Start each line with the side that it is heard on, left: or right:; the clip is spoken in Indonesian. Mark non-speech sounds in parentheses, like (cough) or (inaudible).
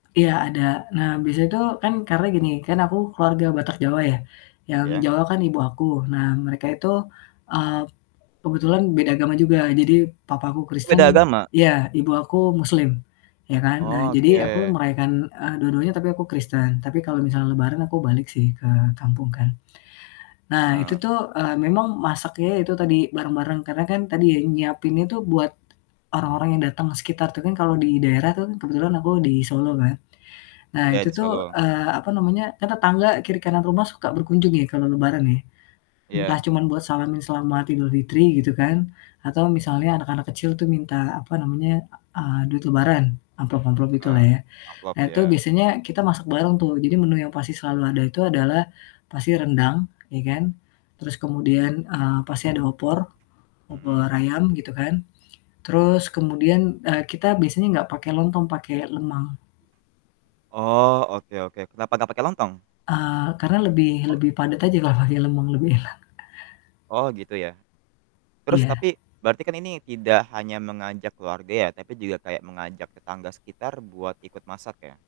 left: Iya, ada. Nah biasanya tuh kan karena gini, kan aku keluarga Batak Jawa ya, yang
right: Iya.
left: Jawa kan ibu aku. Nah mereka itu, eee, kebetulan beda agama juga, jadi papa aku Kristen
right: Beda agama?
left: iya. Ibu aku Muslim ya kan. Nah, jadi aku
right: Oke.
left: merayakan, eee, dua-duanya, tapi aku Kristen, tapi kalau misalnya lebaran aku balik sih ke kampung kan. Nah itu
right: Heeh.
left: tuh, eee, memang masaknya ya itu tadi bareng-bareng karena kan tadi ya, nyiapinnya itu buat orang-orang yang datang sekitar tuh kan kalau di daerah tuh kan, kebetulan aku di Solo kan, nah
right: Iya,
left: itu
right: di
left: tuh,
right: Solo.
left: eee, apa namanya, kan tetangga kiri kanan rumah suka berkunjung ya kalau Lebaran ya. Entah
right: Iya.
left: cuman buat salamin selamat Idulfitri gitu kan, atau misalnya anak-anak kecil tuh minta, apa namanya, e eee, duit lebaran amplop amplop gitulah
right: Heeh.
left: ya.
right: Amplop,
left: Nah itu
right: iya.
left: biasanya kita masak bareng tuh, jadi menu yang pasti selalu ada itu adalah pasti rendang, ya kan, terus kemudian, eee, pasti ada opor,
right: Mhm.
left: opor ayam gitu kan, terus kemudian, eee, kita biasanya enggak pake lontong, pake lemang.
right: Oh, oke oke. Kenapa gak pake lontong?
left: Eee, karena lebih lebih padat aja kalau pake lemang, lebih enak. (chuckles)
right: Oh, gitu ya. Terus
left: Iya.
right: tapi berarti kan ini tidak hanya mengajak keluarga ya, tapi juga kayak mengajak tetangga sekitar buat ikut masak ya?